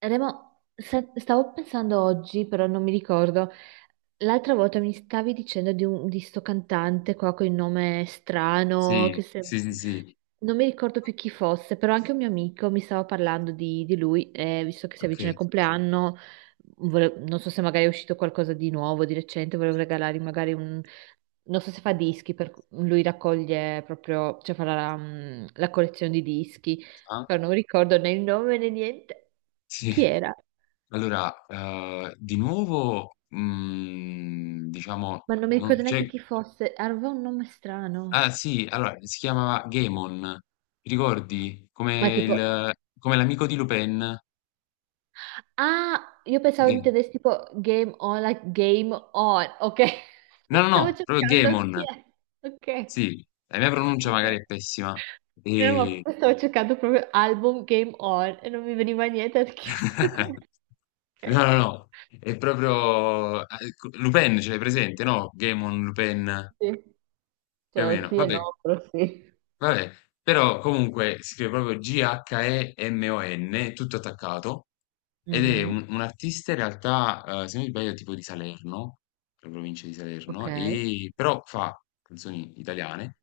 Remo, stavo pensando oggi, però non mi ricordo. L'altra volta mi stavi dicendo di sto cantante qua con il nome strano, che Sì, se- sì, sì, sì, non mi ricordo più chi fosse, però anche un mio amico mi stava parlando di lui, e visto che si avvicina il okay. compleanno, non so se magari è uscito qualcosa di nuovo, di recente, volevo regalargli magari un... Non so se fa dischi, per... lui raccoglie proprio, cioè fa la collezione di dischi, Ah, però non mi ricordo né il nome né niente. sì. Chi era? Allora, di nuovo, mhmm, diciamo Ma non mi non ricordo c'è neanche chi fosse, aveva un nome ah strano, sì, allora si chiamava Gaemon, ti ricordi? ma Come tipo, il come l'amico di Lupin, ah, io pensavo Ghe intendessi tipo Game On, like Game On, ok. no, no, Stavo no, proprio cercando chi Gaemon, è, ok, sì. La mia pronuncia ok. magari è pessima, Ma ehm stavo cercando proprio album Game On e non mi veniva niente perché sto qua. No, Ok, no, no, è proprio a ecco, Lupin ce l'hai presente, no, Gaemon, Lupin, sì, più o cioè meno, sì e vabbè. no, però sì. Vabbè, però comunque si scrive proprio G-H-E-M-O-N, tutto attaccato, ed è Mhm, un artista in realtà, se non mi sbaglio, tipo di Salerno, la provincia di ok, Salerno, e però fa canzoni italiane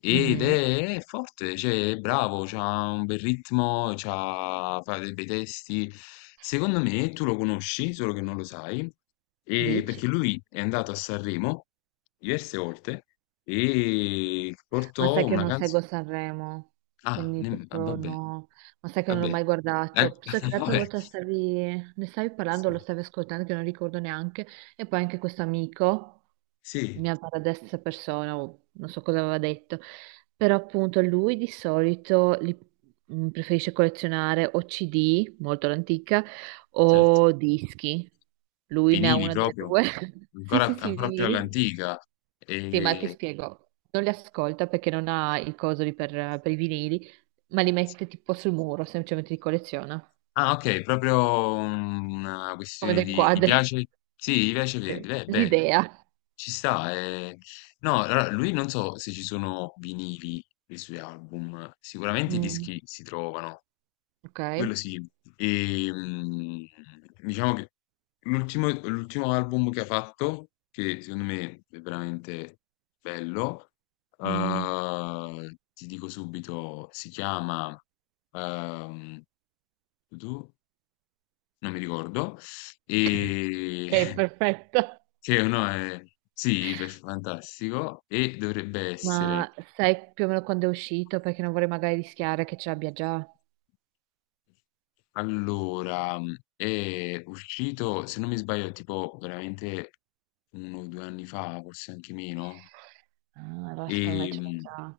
ed mhm. è forte, cioè è bravo, ha un bel ritmo, fa dei bei testi. Secondo me tu lo conosci, solo che non lo sai, Dici? perché lui è andato a Sanremo diverse volte e Ma portò sai che io una non canzone. seguo Sanremo, Ah, quindi proprio vabbè, no. Ma sai che non l'ho vabbè. mai Eh, guardato. So che l'altra vabbè, volta stavi, ne stavi parlando, sì, lo stavi ascoltando, che non ricordo neanche. E poi anche questo amico, sì, mia paradessa persona, o non so cosa aveva detto. Però appunto lui di solito preferisce collezionare o CD, molto l'antica, certo. o dischi. Lui ne ha Vinili una delle proprio, due. Sì, ancora, sì, sì, ancora più vinili. all'antica. Sì, ma ti E... spiego, non li ascolta perché non ha il coso per i vinili, ma li mette tipo sul muro, semplicemente li colleziona, Ah, ok, proprio una come questione dei di... Gli quadri. piace? Sì, gli piace Verdi. Sì. Beh, beh, L'idea. ci sta. Eh. No, allora, lui non so se ci sono vinili dei suoi album, sicuramente i Mm, dischi si trovano, ok. quello sì. E, diciamo che l'ultimo album che ha fatto, che secondo me è veramente bello, Mm. Ti dico subito, si chiama... ehm, tu? Non mi ricordo. E Ok, perfetto. che uno è sì, fantastico. E dovrebbe essere Ma sai più o meno quando è uscito? Perché non vorrei magari rischiare che ce l'abbia già. allora, mhmm, è uscito, se non mi sbaglio, tipo veramente uno o due anni fa, forse anche meno. Ah, allora E secondo me ce l'ho già.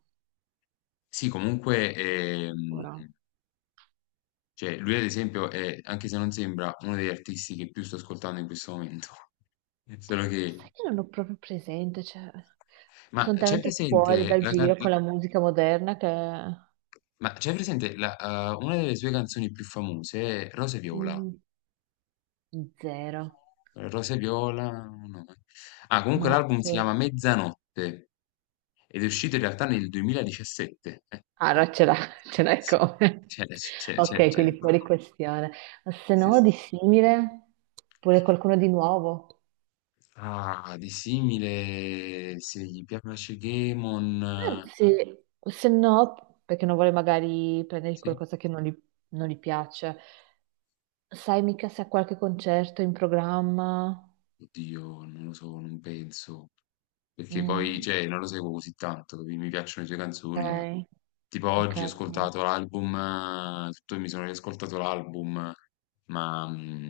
sì, comunque, è, Sicuro. cioè, lui ad esempio è, anche se non sembra, uno degli artisti che più sto ascoltando in questo momento. Solo Ma che, sai che non ho proprio presente, cioè... ma Sono c'è talmente fuori presente dal la, can- giro con la musica moderna che... ma c'è presente la, una delle sue canzoni più famose, Rose e Viola? Mm, zero. Rose viola, no. Ah, comunque No, l'album si proprio- chiama Mezzanotte ed è uscito in realtà nel 2017. Allora eh, ce l'ha, ce l'hai sì. come. C'è, c'è, c'è, Ok, c'è. quindi fuori questione. Ma se Sì, no, sì, di sì. simile, pure qualcuno di nuovo. Ah, di simile, se gli piace Gamon, Anzi, se no, perché non vuole magari prendere sì. qualcosa che non gli piace. Sai mica se ha qualche concerto in programma? Oddio, non lo so, non penso. Perché poi, Mm, cioè, non lo seguo così tanto, capi? Mi piacciono le sue canzoni. ok, Tipo ok. oggi ho Ok. ascoltato l'album, tutto, mi sono riascoltato l'album, ma mm,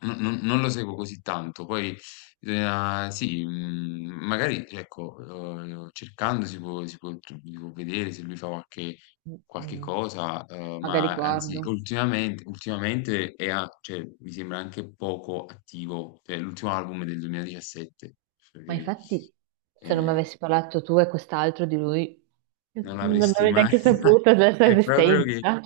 non lo seguo così tanto. Poi, sì, mm, magari, ecco, cercando si può vedere se lui fa qualche Mm, qualche mm. cosa, Magari ma anzi guardo. ultimamente è a cioè mi sembra anche poco attivo, cioè l'ultimo album è del 2017, per Ma capì infatti, se non mi ehm, avessi parlato tu e quest'altro di lui, non non l'avresti avrei mai neanche saputo della sua è proprio che esistenza.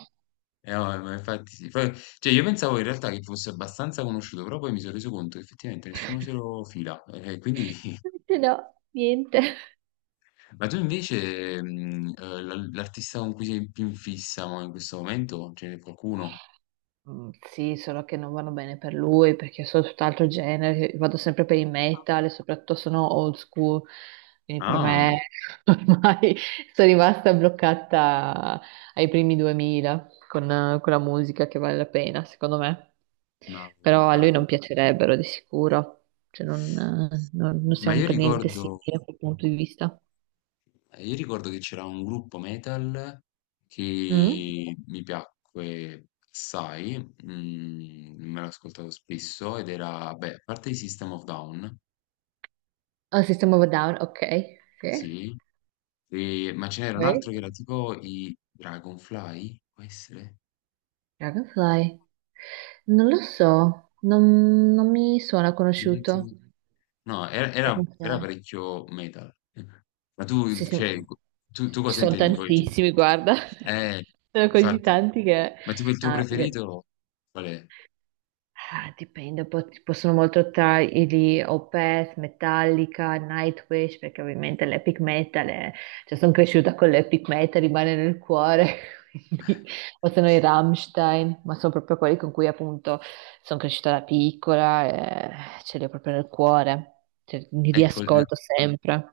no, ma infatti sì. Poi cioè io pensavo in realtà che fosse abbastanza conosciuto, però poi mi sono reso conto che effettivamente nessuno se lo fila, e quindi Invece no, niente. ma tu invece, mhmm, l'artista con cui sei più in fissa mo in questo momento, ce n'è qualcuno? Mm, sì, solo che non vanno bene per lui perché sono tutt'altro genere, vado sempre per il metal e soprattutto sono old school, quindi per Ah, me ormai sono rimasta bloccata ai primi 2000 con la musica che vale la pena, secondo me. ma Però a ah. lui non piacerebbero di sicuro, non Ma siamo io per niente ricordo, simili da quel punto di vista. io ricordo che c'era un gruppo metal Mm? che mi piacque assai, mm, me l'ho ascoltato spesso ed era, beh, a parte i System of Down, Ah, System of a Down, ok, sì. sì, ma ce n'era Ok. un altro che era tipo i Dragonfly, può essere? Dragonfly? Non lo so, non mi suona Non conosciuto. ti- No, era Dragonfly. parecchio metal. Ma tu Sì, sì, cioè, tu ci cosa sono intendi poi? Cioè tantissimi, guarda. eh, Sono così infatti. tanti che... Ma tipo il tuo no, preferito qual è? ah, dipende, ci possono molto tra i gli Opeth, Metallica, Nightwish, perché ovviamente cioè sono cresciuta con l'epic metal, rimane nel cuore, quindi, o sono i Rammstein, ma sono proprio quelli con cui appunto sono cresciuta da piccola e ce li ho proprio nel cuore, cioè, li Ecco, riascolto sempre.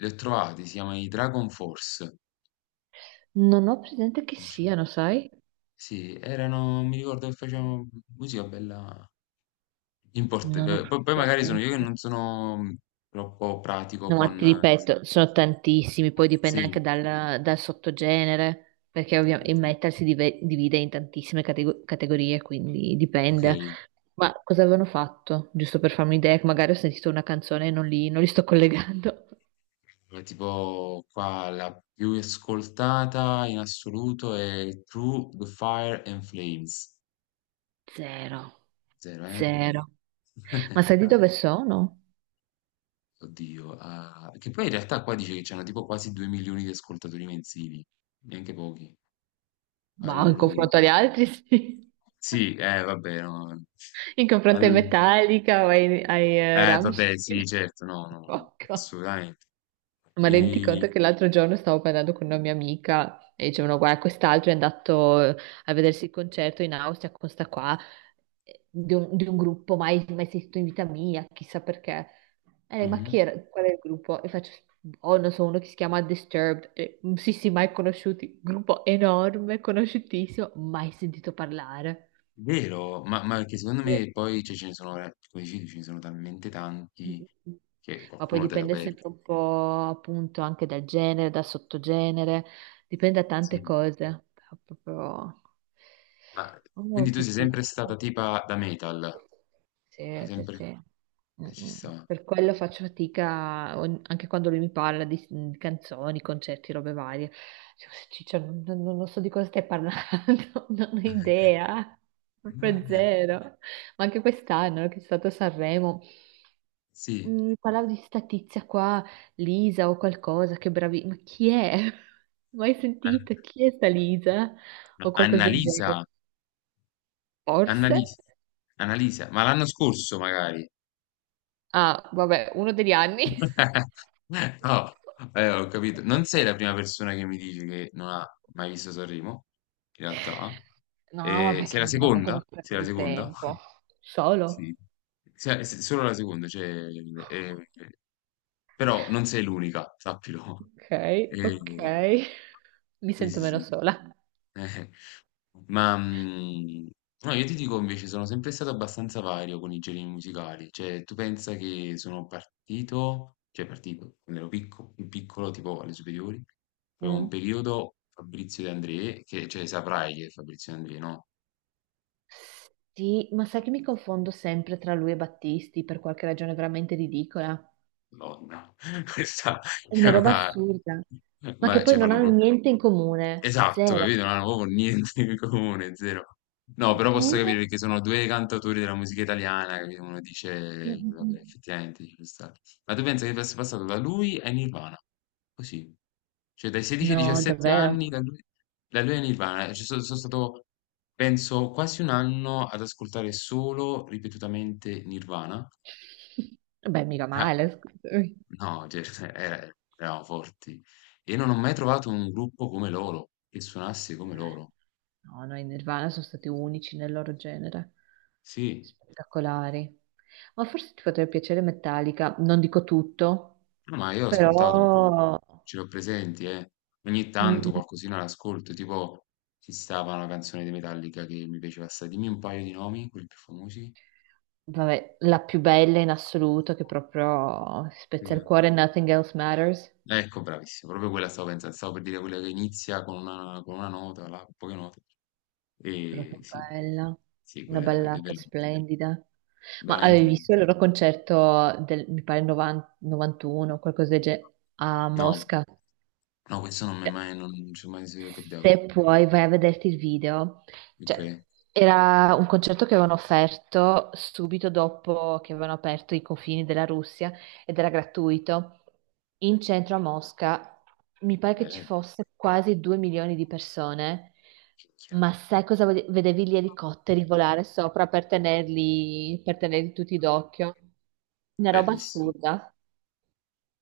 li ho trovati, si chiama i Dragon Force. Non ho presente chi Sì, siano, sai? sì, erano, mi ricordo che facevano musica bella import Non ho poi proprio poi magari sono io che non presente. sono mm, troppo pratico No, ma ti con ripeto, sono tantissimi, poi dipende sì, anche dal sottogenere, perché ovviamente il metal divide in tantissime categorie, quindi ok. dipende. Ma cosa avevano fatto? Giusto per farmi un'idea, che magari ho sentito una canzone e non li sto collegando. Tipo qua la più ascoltata in assoluto è Through the Fire and Flames. Zero, Zero, eh? No. zero. Ma sai di Eh, dove sono? oddio. Ah, che poi in realtà qua dice che c'hanno tipo quasi 2 milioni di ascoltatori mensili, neanche pochi. Bah, in confronto Allora, agli altri, sì. sì, vabbè, no. In confronto ai Al- Metallica o ai vabbè, sì, Rammstein. certo, no, no, Poco. assolutamente. Ma rendi conto E... che l'altro giorno stavo parlando con una mia amica e dicevano, guarda, quest'altro è andato a vedersi il concerto in Austria con sta qua, di un gruppo mai esistito in vita mia, chissà perché. E lei, ma Mhm. chi era? Qual è il gruppo? E faccio, oh, non so, uno che si chiama Disturbed. E, "Mm, sì, sì, mai conosciuti. Gruppo enorme, conosciutissimo, mai sentito parlare. Vero, ma che secondo me poi cioè, ce ne sono, come dicevi, ce ne sono talmente Mm, tanti mm, mm. che Ma poi qualcuno te lo dipende perdi. sempre un po' appunto anche dal genere, dal sottogenere, dipende da tante Sì. cose. Però proprio... Ma Oh, quindi tu che sei pizza. sempre stata tipa da metal? Hai Sì, sì, sempre... sì. Mm, ci mm. sta. Per quello faccio fatica anche quando lui mi parla di canzoni, concerti, robe varie. Dico, Ciccio, non so di cosa stai parlando, non ho idea, proprio zero. Ma anche quest'anno che è stato a Sanremo. Sì. Mm, parlavo di sta tizia qua, Lisa o qualcosa, che bravi, ma chi è? Mai sentita? Ma- Chi è sta Lisa? ma O qualcosa del Annalisa, genere? Forse? Annalisa, Annalisa, ma l'anno scorso magari. Ah, vabbè, uno degli anni. No, ho capito. Non sei la prima persona che mi dice che non ha mai visto Sanremo, in realtà. No, ma Sei perché la veramente uno seconda? Sei spreco la di seconda? tempo. Solo. Sì. Solo la seconda, cioè, però non sei l'unica, sappilo. Ok, ok. Mi sì, sento sì, meno sì. sola. Eh, ma, mhmm, no, io ti dico invece sono sempre stato abbastanza vario con i generi musicali, cioè tu pensa che sono partito cioè partito, quando ero picco più piccolo, tipo alle superiori, avevo un Mm. periodo Fabrizio De André, che cioè saprai chi è Fabrizio De André, no? Sì, ma sai che mi confondo sempre tra lui e Battisti per qualche ragione veramente ridicola? Madonna, questa È è una roba una assurda, ma che ma poi cioè non fanno hanno pro niente in comune, esatto, zero. capito? Non hanno proprio niente in comune, zero. No, però posso Eppure, capire perché sono due cantatori della musica italiana, capito? Uno mm, dice, mm, vabbè, mm. effettivamente ci può stare. Ma tu pensi che fosse passato da lui a Nirvana? Così. Cioè dai 16 ai No, 17 anni, davvero. Da lui a Nirvana. Cioè, sono stato, penso, quasi un anno ad ascoltare solo, ripetutamente, Nirvana. Vabbè, mica Ah, male, scusami. no, cioè, eravamo forti. E non ho mai trovato un gruppo come loro, che suonasse come loro. No, no, i Nirvana sono stati unici nel loro genere, Sì, spettacolari. Ma forse ti potrebbe piacere Metallica, non dico tutto, no, ma io ho ascoltato un po', però ce l'ho presenti, eh. Ogni tanto mm, qualcosina l'ascolto, tipo ci stava una canzone di Metallica che mi piaceva assai. Dimmi un paio di nomi, quelli più famosi. vabbè, la più bella in assoluto che proprio spezza il Quella- cuore, Nothing Else Matters. ecco, bravissimo, proprio quella stavo pensando, stavo per dire quella che inizia con una nota, là, con poche note. E Proprio sì, bella, sì, una quella è ballata veramente, splendida. Ma avevi veramente... visto il loro concerto del, mi pare, 90 91 qualcosa del genere, a No, Mosca? no, questo non mi è Cioè, mai, non ci è mai capitato. se puoi, vai a vederti il video. Ok, Cioè, era un concerto che avevano offerto subito dopo che avevano aperto i confini della Russia ed era gratuito. In centro a Mosca mi pare che ci bene, fosse quasi 2 milioni di persone, minchia, ma sai cosa vedevi gli elicotteri volare sopra per tenerli tutti d'occhio? Una roba bellissimo. assurda.